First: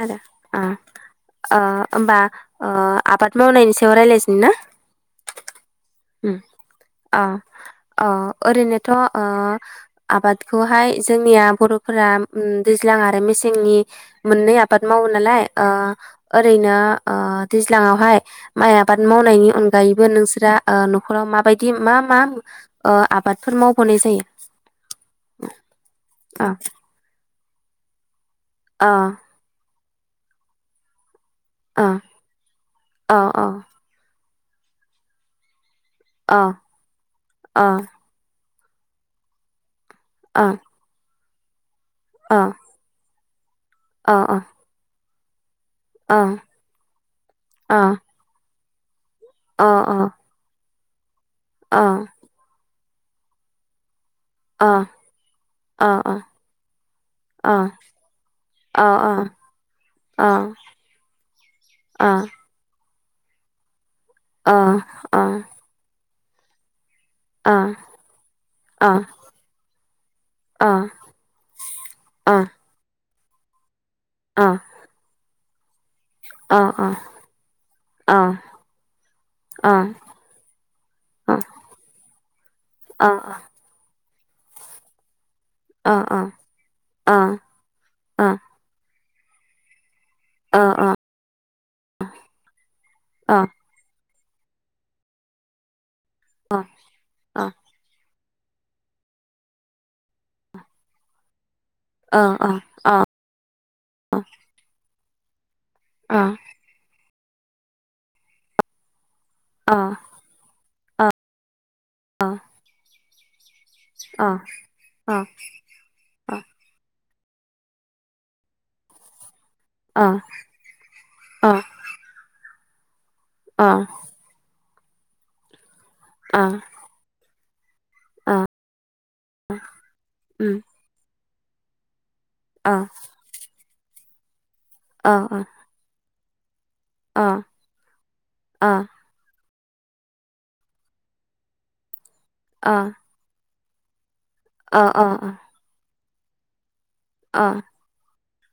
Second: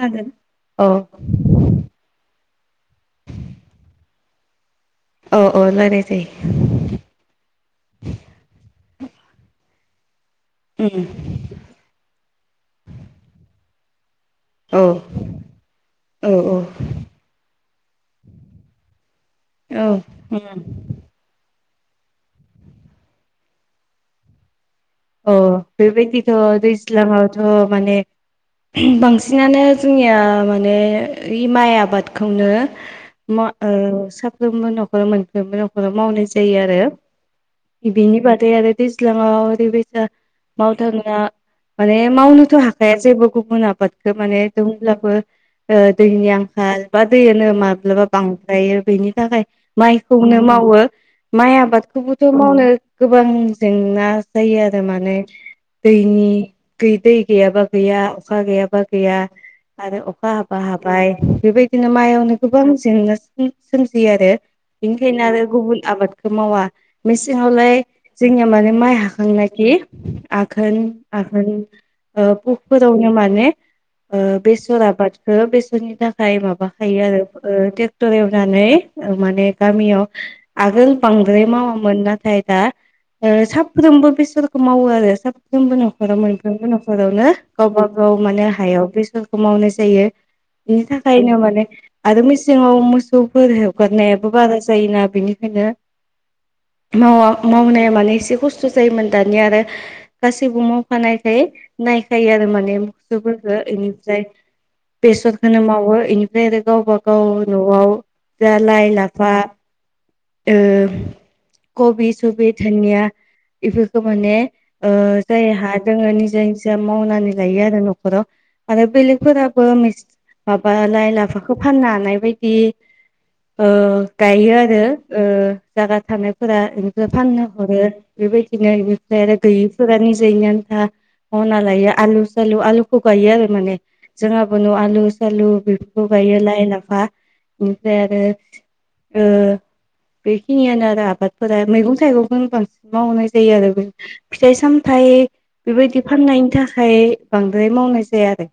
खोनादों ओ औ होमबा ओ आबाद मावनायनि सायाव रायलायसै [unintelligible] ओ ओम आ आ ओरैनो थ' आ आबादखौहाय उम जोंनिया बर'फोरा दैज्लां आरो मेसेंनि मोननै आबाद औ मावो नालाय अह औ ओरैनो दैज्लाङावहाय माइ आबाद आबाद मावनायनि औ अनगायैबो नोंसोरा उम नख'राव माबायदि मा मा आबादफोर मावबावनाय जायो अ बेबायदिथ' अ दैज्लाङावथ' माने अ बांसिनानो जोंनिया माने माइ अ आबादखौनो अ अ माव ओ [unintelligible] जोंबो न'खरा मोनफ्रोमबो [unintelligible] मावनाय अ जायो आरो अ बेनि बादै आरो दैज्लाङाव बे बादि अ मावथां [unintelligible] माने अ मावनोथ' हाखाया जेबो गुबुना अ आबादखौ माने दंब्लाबो अ दैनि आंखाल बा दैयानो माब्लाबा बां आयो बिनि थाखाय अ माइखौनो मावो। माइ आबादखौबोथ' मावनो गोबां जेंना अ आरो मे अ अ दैनि दै गैयाबा गैया अखा गैयाबा गैया आरो अखा हाबा हाबाय बेबायदिनो माइयावनो गोबां जेंना सोमजियो। आरो बेनिखायनो आरो गुबुन आबाद खौ मावा मेसेंआवलाय जोंनिया माने माइ हाखांनाय आघोन आघोन ओ पुकफोराव माने ओ बेसर आबाद हो बेसर फोरनि थाखाय माबाखायो आरो ओ ट्रेक्टर एवनानै माने गामियाव आगोल बांद्राय मावामोन ना। दा सानफ्रोमबो बेसे मावो आरो सान फ्रोमबो न'खराव मोनफ्रोमबो न'खरावनो गावबा गाव माने हायाव बेसर खौ मावनाय जायो। बिनि थाखायनो माने आरो मेसेंआव मोसौफोर हगारनाय बो बारा जायोना बेनिखायनो मावा मावनाया माने एसे खस्थ' जायो माने दानिया आरो गासैबो मावफानायखाय नायखायो आरो माने मोसौफोरखौ इनिफ्राय बेेसर खोनो मावो बेनिफ्राय आरो गावबा गाव गाव न'आव जा लाय लाफा बा ओ [inaudible] कबि सबि धोनिया ए माने ओ जायहा जोङो निजा निजा मावनानै जायो आरो न'खराव आरो बेलेगफोरा बो माबा लाइ लाफाखौ फाननो हानाय बायदि बे ओ गायो आ रो ओ जायगा थानायफोरा फाननो हर बेबाय दिनो बेनिफ्राय आरो गैयैफोरानो जैनि आन्था मावना लायो आलु जालु आलुखौ गायो आरो माने जोंहा आलु सालु बेफोरखौ गायो लाय ला फा बेनिफ्राय आरो बेखिनियानो आरो आबादफोरा मैगं थाइगं मोन बांसिन मावनाय जायो आरो बे फिथाइ सामथाइ बेबायदि फाननायनि था खाय बांद्राय मावनाय जाया आरो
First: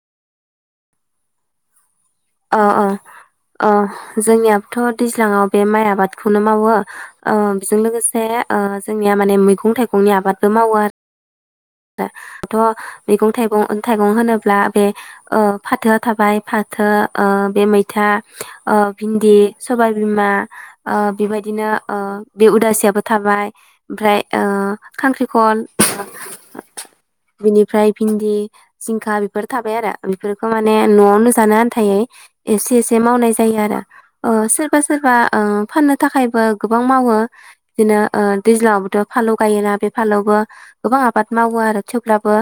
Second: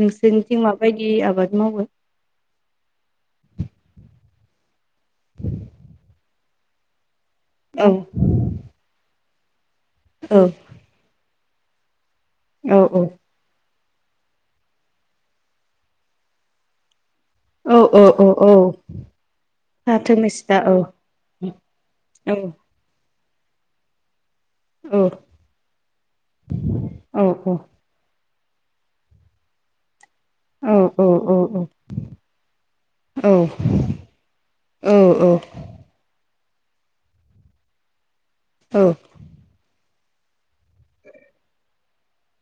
नों जोंथिं माबायदि आबाद मावो अ अ अ जोंनियाबोथ' दैज्लांआव बे माइ आबादखौनो मावो ओ बेजों औ लोगोसे ओ जोंनिया मै गं थाइ गंनि औ आबादबो मावो आरो औ दाथ' औ मैगं थाइगं थाइगं होनोब्ला बे ओ फाथोआव थाबाय फाथो ओ बे औ औ मैथा औ औ ओ भिन्दि फाथो सबायबिमा मेस्था औ ओ बेबायदिनो ओ औ बे उदासियाबो थाबाय ओमफ्राय ओ औ खांख्रिखल औ बिनिफ्राय भिन्दि जिंखा बेफोर थाबाय आरो बेफोरखौ माने औ औ न'आवनो जानो आन्थायै एसे एसे मावनाय जायो आरो ओ सोरबा औ सोरबा औ औ ओ फाननो थाखाय बो गोबां मावो बिदिनो ओ दैज्लांआवबोथ' उम फानलु गायोना बे फालावबो गोबां आबाद मावो आरो थेवब्लाबो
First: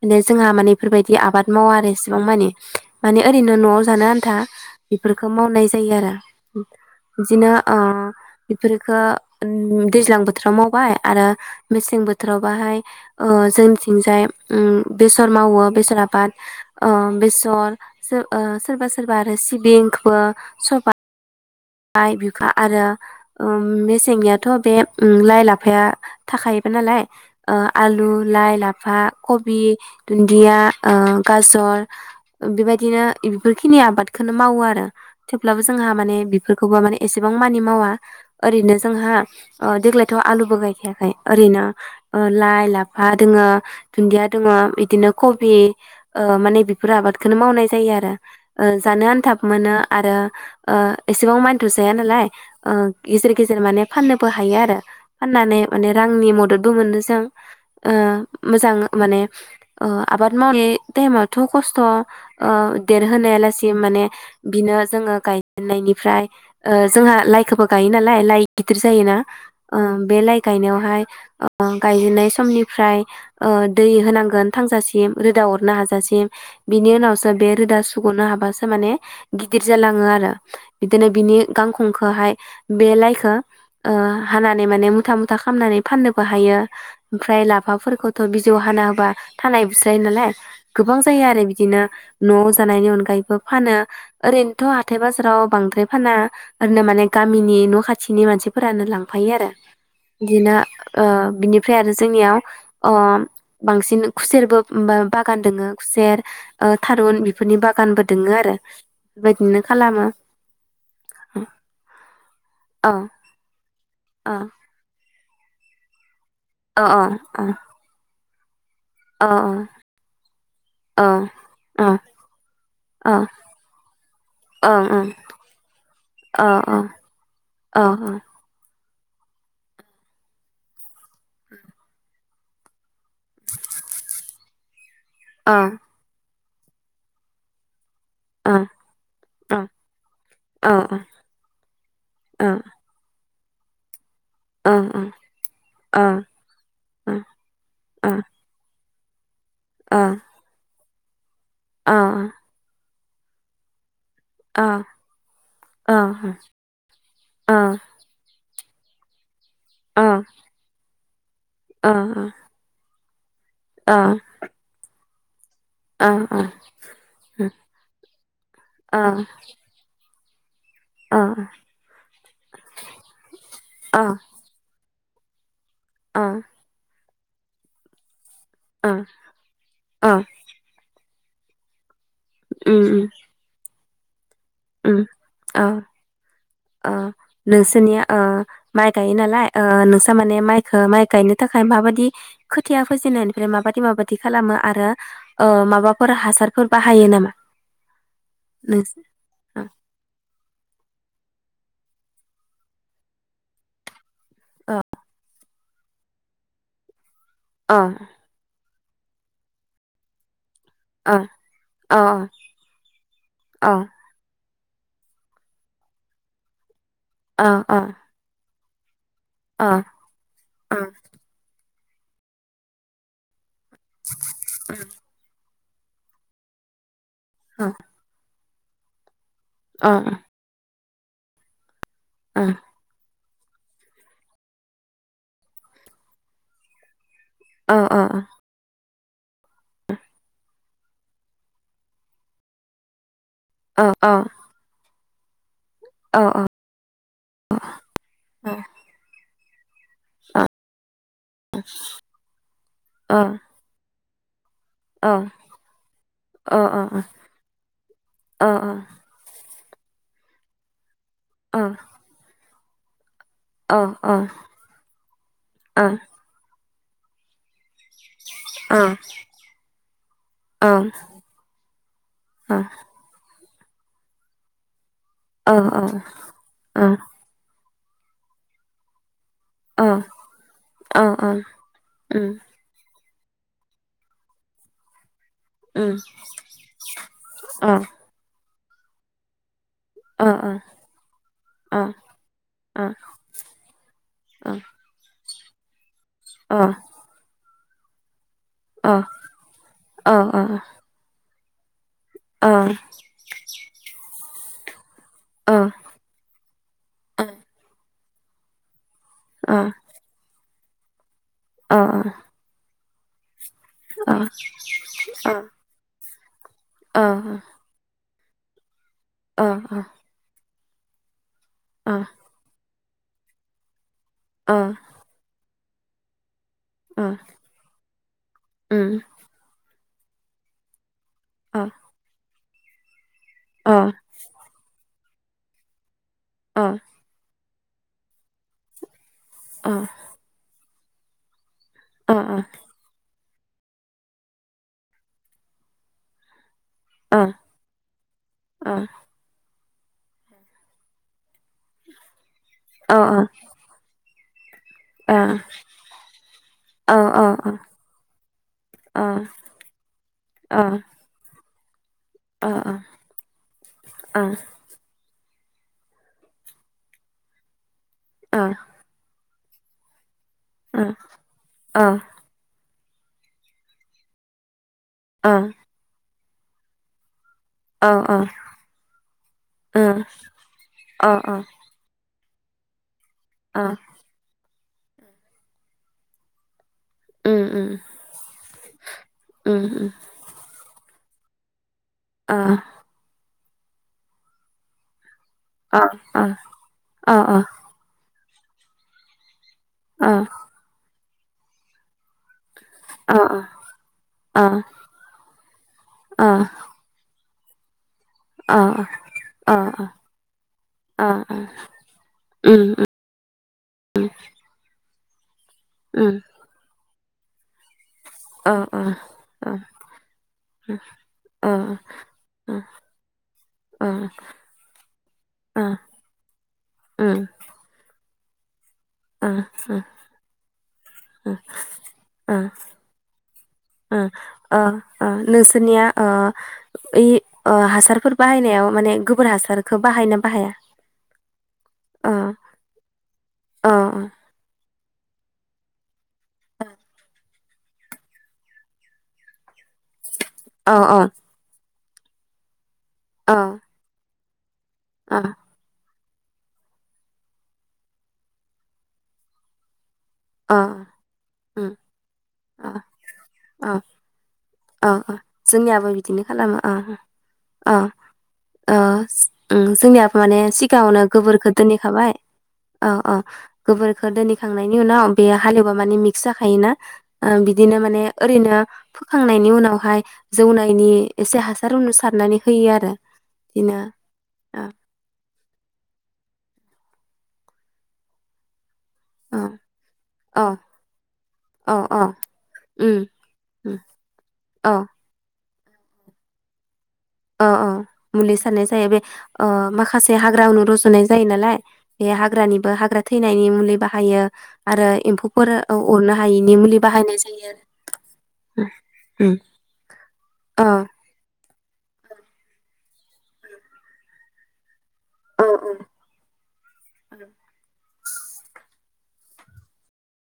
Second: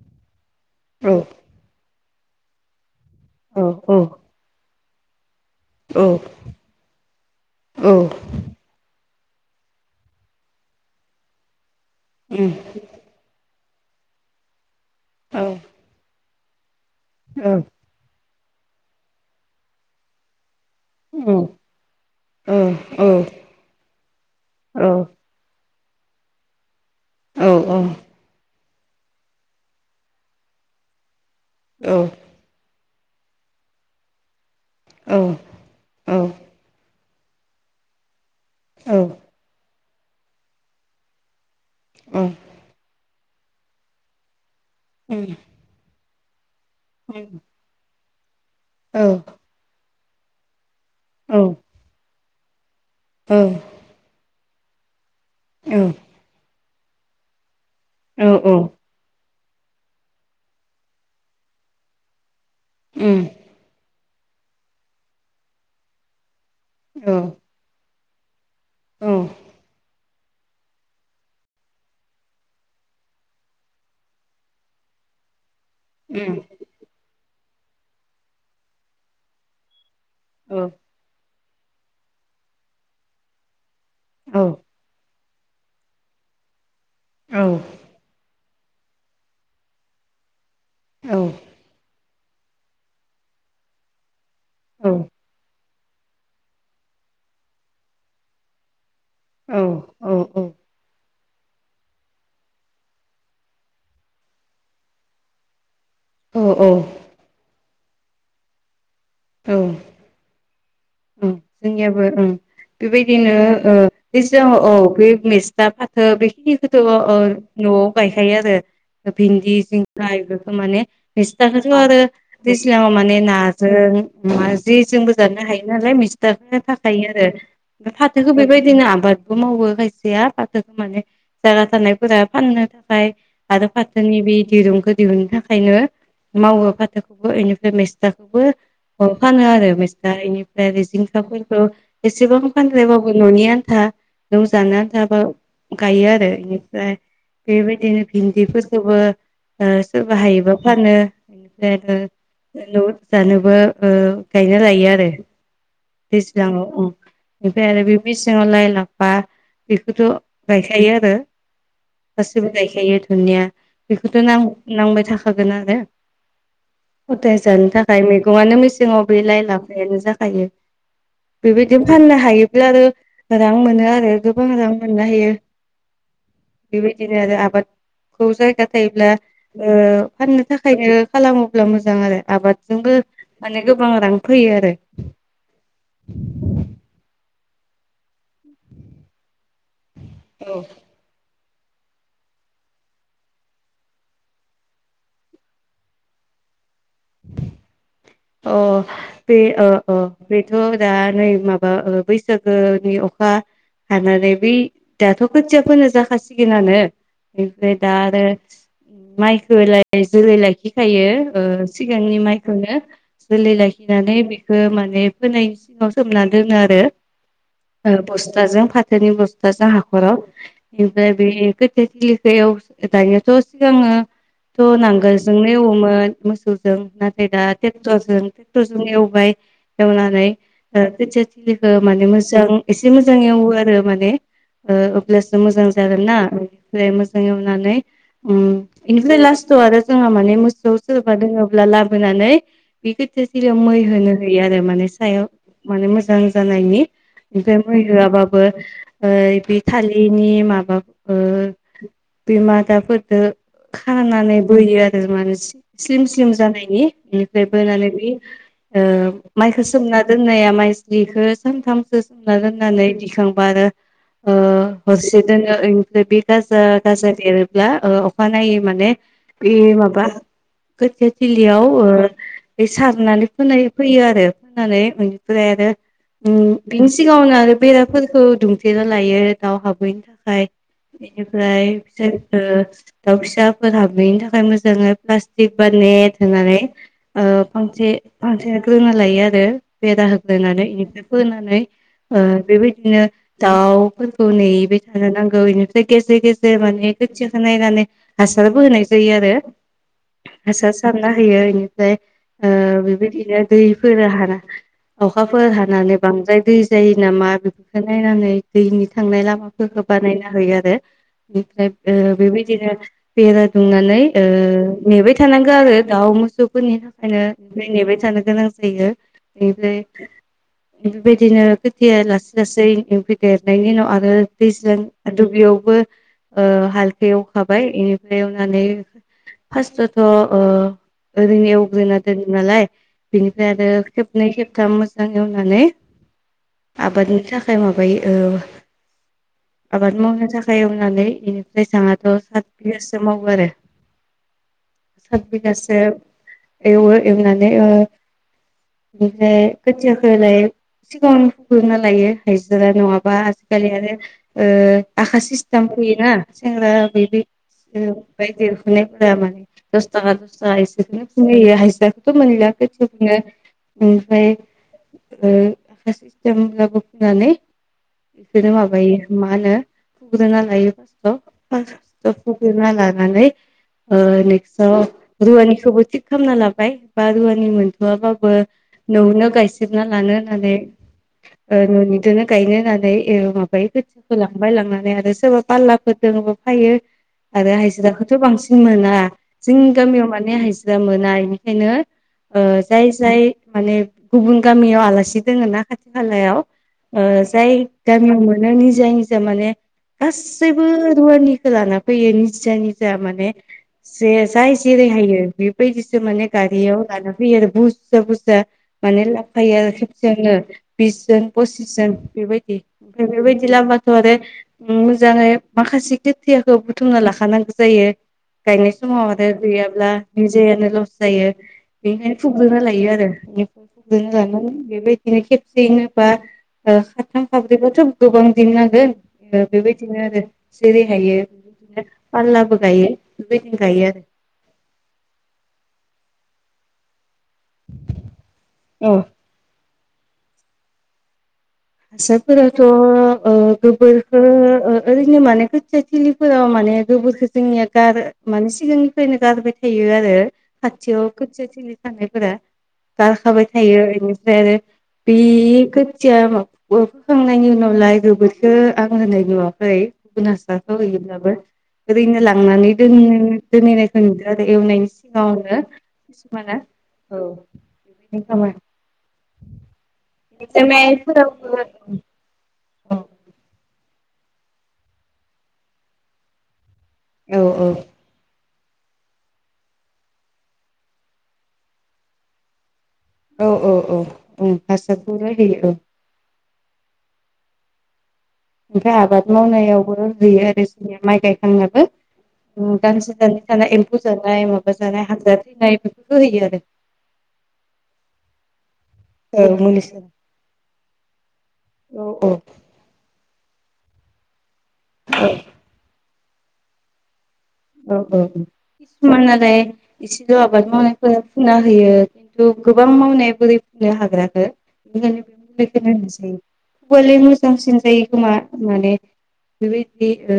माने जोंहा माने इफोरबायदि आबाद मावा आरो इ सेबां मानि माने औ ओरैनो न'आव जानो आन्था बेफोर खौ मावनाय जायो औ आरो बिदिनो ओ इफोरखो उम दैज्लां बोथोराव मावबाय आरो मेसें बोथोराव बाहाय ओ जों थिंजाय उम बेसर औ मावो बेसर आबाद ओ औ बेसर जो ओ सोरबा सोरबा आरो सिबिंखोबो औ इ बिखा आरो औ उम मेसेंनियाथ' बे औ उम लाइ ला फाया थाखायो नालाय उम औ ओ उम आलु लाइ ला फा कबि दुन्दिया आ गाजर औ बेबाय दिनो इफोरखिनि आबादखौनो मावो आ रो थेवब्लाबो जोंहा माने बि खौ माने एसेबां मानि मावा ओरैनो जोंहा ओ देग्लाय थ' आलुबो गायखायाखै ओरैनो ओ लाइ लाफा दोङो दुन्दिया दोङो बिदिनो कबि ओ माने बि फोर आबादखोनो मावनाय जायो आरो ओ जानो आन्थाबो मोनो आरो ओ एसेबां मानिथ जाया नालाय ओं गेजेर गेजेर माने फाननोबो हा थायो आरो फाननानै माने रांनि मदद बो मोनो जों ओ मोजां माने ओ आबाद मावनाय टाइमावथ खस्थ ओ देरहोनायालासि माने बिनो जोङो गायनायनि फ्राय जोंहा लाइखौबो गायोना [unintelligible] गिदिर जायोना ओम बे लाइ गायनायावहाय गायजेननाय समनिफ्राय दै होनांगोन थांजासिम रोदा नो हाजासिम बिनि उनावसो बे रोदा सुग'नो हाबासो माने गिदिर जलां लाङो आरो बिनि गांखंखोहाय बे लाइखो हानानै माने मुथा खामनानै फाननोबो हायो ओमफ्राय लाफाफोरखौथ' बि बिजौ हाना होबा थानाय बुस्रायो नालाय गोबां जायो आरो बिदिनो न' जानायनि अनगायैबो फानो ओरैनोथ' हाथाय बाजाराव बांद्राय फाना ओरैनो माने गामिनि न' खाथिनि मानसिफोरानो लां फायो आरो बिदिना ओ बिनिफ्राय आरो जोंनियाव अ बांसिन खुसेरबो बा बागान दोङो खुसेर औ औ थारुन बेफोरनि बा दखानबो दोंङो आरो औ बेबायदिनो खालामो ओं जोंनियाबो ओं औ बेबायदिनो ओ औ बे मेसथा फाथो बे [unintelligible] अ ओ अ न' आव गाय गायो आरो अ भिन्दि जिंखा बेफोरखौ माने मेसथाखौथ'‌ अ आरो दैज्लाङाव अ माने नाजों मा जे जोंबो जानो हायो नालाय मिस्थाखौ थाखायो आरो ओ ओं फाथोखौ बेबायदि दिनो आबादबो मावो खायसेया फाथोखौ माने जायगा थानाय फोरा फाननो थाखाय आरो फाथोनि बे दिरुंखौ दिहुननो अ थाखायनो मावो फाथोखौबो इनिफ्राय मेस थाखौबो अ फानो आरो मेसथा अ इनिफ्राय अ जिंखाफोरखौ एसेबां फानलायबाबो न'नि आनथा न'आव अ जानो आनथाबो गायो आरो इनिफ्राय बेबायदिनो भिन्दिफोर खौबो ओ सोरबा हायोबा फानो बेनिफ्राय आरो न' आव जानोबो ओ गायना लायो आरो दैज्लाङाव उम ओमफ्राय आरो बे मेसेङाव लाय ला फा बेखौथ' गायखायो आरो गासैबो गायखायो जोंनिया बेखौथ' नां नांबाय थाखा यो आरो हदाय जानो थाखाय मैगङानो मेसेङाव बे लाइ लाफायानो जा जाखायो बेबायदिनो फाननो हायोब्ला आरो रां मोनो आरो गोबां रां मोननो‌ हायो। अ नो‌ आरो आबाद खौ जायगा अ थायोब्ला ओ अ फाननो थाखायनो खालामोब्ला मोजां आरो आबादजोंबो उम माने गोबां रां फैयो आरो आ - आ नोंसोरनिया आ माइ गायो नालाय आ नोंसा माने औ माइखौ माइ गायनो थाखाय माबायदि खोथिया फोजेनायनिफ्राय माबादि माबादि खालामो आरो ओ माबाफोर हासारफोर बाहायो नामा? अ नोंस बे अ ओ - ओ बेथो दा नै माबा बैसागोनि अखा हानानै ओम दाथ खोथिया फोनो जाखासिगोनानो [unintelligible] अ दा आरोस ओम माइखौलाय जोलै लाखि फोथायो अ ओ अ सिगांनि माइखौनो जोलै अ लाखिनानै बेखौ माने फोनायनि सिगाङाव सोमनानै दोनो आरो अ अ ओ बसथाजों [unintelligible] बसथाजों अ हाखराव अ बेनिफ्राय बे [unintelligible] दानि थ' सिगाङो थ नांगोलजोंनो एवोमोन मोसौजों [unintelligible] दा तेग अ [unintelligible] अ एवनानै ओ खोथिया थपलियाल ओ माने मोजां एसे मोज जां एवो आरो माने ओ अब्लासो मोजां जागोन ना ओमफ्राय मोज जां एवनानै अ उम इनिफ्राय लास्टआव आरो जोंहा माने मोसौ सोरबा दोङोब्ला लाबोनानै [unintelligible] थिया थिलियाव मै अ होनो होयो आरो मानेस। [unintelligible] माने मोजां जानायनि ओमफाय मै होआबाबो ओइ बि थालिरनि माबा ओ बे मादाफोरदो हानानै बोयो आरो माने स्लिम स्लिम जानायनि बोनानै बि ओ माइखो सोमना दोननाया माइ बिखो सानथामसो सोमना दोन नानै दिखां बा आरो ओ हरसे दोनो इनिफ्राय बे गाजा गाजा बेरो या ओ अखानायै माने बे माबा खोथिया थिलियाव ओ ओइ सारनानै फोनाय फैयो आरो फोनानै एनिफ्राय आरो उम बिनि सिगाङावनो आरो बेरा फोरखौ दुमथेना लायो दाउ हाबहैनि थाखाय एनिफ्राय [unintelligible] दाउ फिसाफोर हाबैनायनि थाखाय मोजाङै फ्लास टिक बा अ नेट होनानै ओ अ फांसे [unintelligible] लायो आरो। बेरा होग्रोनानै एनिफ्राय फोनानै ओ बेबायदिनो दाउफोरखौ नेहैबाय थानो नांग [unintelligible] गेजेर गेजेर माने खोथियाखौ नाय नानै हासारबो होनाय जायो आरो हासार सारना होयो ओमफ्राय ओ बेबायदिनो दैफोरा हाना अखाफोर हानानै बांद्राय दै जायो नामा बेफोरखौ नायनानै दैनि थांनाय लामाफोरखौ बानायना होयो आरो बे बेनिफ्राय बेबायदिनो बेराद सुंनानै ओ नेबाय थानांगो आरो दाउ मो फोरनि थाखायनो नेबाय थानो गोनां जायो [inaudible] बेफोरबायदि बिदिनो खोथिया लासै लासै एमफै देरनायनि उनाव आर ओ दैज्लां दुब्लियाव बो हालखौ एवखाबाय इनिफ्राय एवनानै फार्ट अ अ ओरैनो एवग्रोना दोन नालाय बेनिफ्राय आरो खेबनै खेबथाम मोजां एवनानै आबादनि थाखा खाय माबायो औ आबाद मावनो थाखाय नानै इनि [unintelligible] सात बिगासो माव आरो सात बिगासो एवो एवनानै ओ ओमफ्राय खोथियाखौ लाय सिगाङावनो फुग्रुना लायो हाजिरा नङाबा आजिखालि आरो ओ आखा सिस्टाम फुयोना सेंग्रा बे बायदि देरफुनायफोरा माने दस थाखा दस थाखा एसे [unintelligible] थ' [unintelligible] ओमफ्राय ओ [unintelligible] फुनानै बिदिनो माबायो मानो फोग्रोना लायो फास्टाव फास्टाव फोग्रोना ला नानै ओ नेक्स आव रुवानि खौबो थिक खामना लाबाय बा रुवा नि मोनथवाबाबो न'आवनो गायसेबना लानो होननानै ओ न'नि दोनो गायनो होन्नानै एव माबायो खोथियाखौ लाङो बायलांनानै आरो सोरबा फालाफोर दोङोबा फायो आरो हाजिराखौथ' बांसिन मोना जोंनि गामियाव माने हाजि जा मोना इनिखायनो ओ जाय जाय माने गुबुन गामियाव आलासि दोङो ना खाथि खालायाव ओ जाय गामियाव मो नो निजा निजा माने गासैबो धरनिखो लाना फैयो निज जा निजा माने जे जाय जेरैहायो बे ब्रैजिसो माने गारियाव लाना बियोर बु रजा बुरजा माने लाफायो आरो खेबसेयावनो बिस जोन पसिस जोन बेबायदि ओमफ्राय बेफोरबायदि लाबोबाथ' आरो उम मो जाङै माखासे खोथियाखौ बुथुमना लाखा खानांगौ जायो गायनाय समाव आरो गैयाब्ला [unintelligible] लस जायो बेनिखायनो फुग्रोना लायो आरो ओनिफ्राय फुग्रोना लानानै बेबायदिनो खेबसेयैनो बा खाथाम खाब्रैबाथ' गोबां दिन नां गोन ओ बेबायदिनो आरो जेरै हायो बेबायदिनो ओ, फालाबो गायो बेबायदिनो गायो ओ आरो अ आ नोंसोरनिया ओ ऐ ओ हासारफोर बाहायनायाव माने औ गोबोर हासार खौ बाहायो ना बाहाया ओ हासार फोराथ ओ ओ गोबोरखो ओ ओरैनो माने खोथिया थिलिफोराव माने गोबोरखो जोंनिया गार माने सिगांनिफ्रायनो गारबाय थायो आरो ओ ओ खाथियाव खोथिया थिलि [unintelligible] गारखाबाय ओ थायो [unintelligible] ओमफ्राय आरो ओ [unintelligible] [unintelligible] फोखांनायनि उनावलाय बेगरखो आं होनाय नुवाखै गुबुन ओ हासारखौ होयोब्लाबो उम ओरैनो ओ लांनानै दोन ओ दोनहैनायखौ नुदों आरो एवनायनि ओ ओ सिगाङावनो जोंनियाबो बिदिनो किसुमाना खालामो ओ औ ओ बेबायदिनो खामो ओ उम जोंनियाबो माने सिगाङावनो गोबोरखो दोनहैखाबाय अ-अ औ गोबोरखो दोनहैखांनायनि उनाव बे हाले एवबा माने मिक्स जाखायोना औ औ बिदिनो माने ओरैनो फोखांनायनि उनावहाय जौनायनि एसे हासार उनु सारनानै होयो आरो बिदिनो औ-औ-औ-औ औ हासारखौलाय होयो ओ ओमफ्राय आबाद औ मावनायावबो होयो आरो जोंनिया माइ औ गायखांनाबो औ उम दानसे दाननै थाना उम एम्फौ जानाय औ माबा जानाय हानजा थैनाय बेफोरखौ होयो आरो अ-अ मुलि सारनाय जायो बे औ मुलिसो माखासे हाग्रा उनु रज'नाय जायो नालाय औ बे हाग्रानिबो हाग्रा थै थैनायनि मुलि बाहायो आरो एम्फौफोर अरनो हा [unintelligible] मुलि बायनाय औ-औ उम किसुमानालाय एसेल' औ आबाद मावनायफो फुना होयो खिन्थु गोबां मावनाय बोरै फुनो हाग्राखौ औ औ [unintelligible] मोजांसिन जायो खोमा माने बिबायदि‌ ओ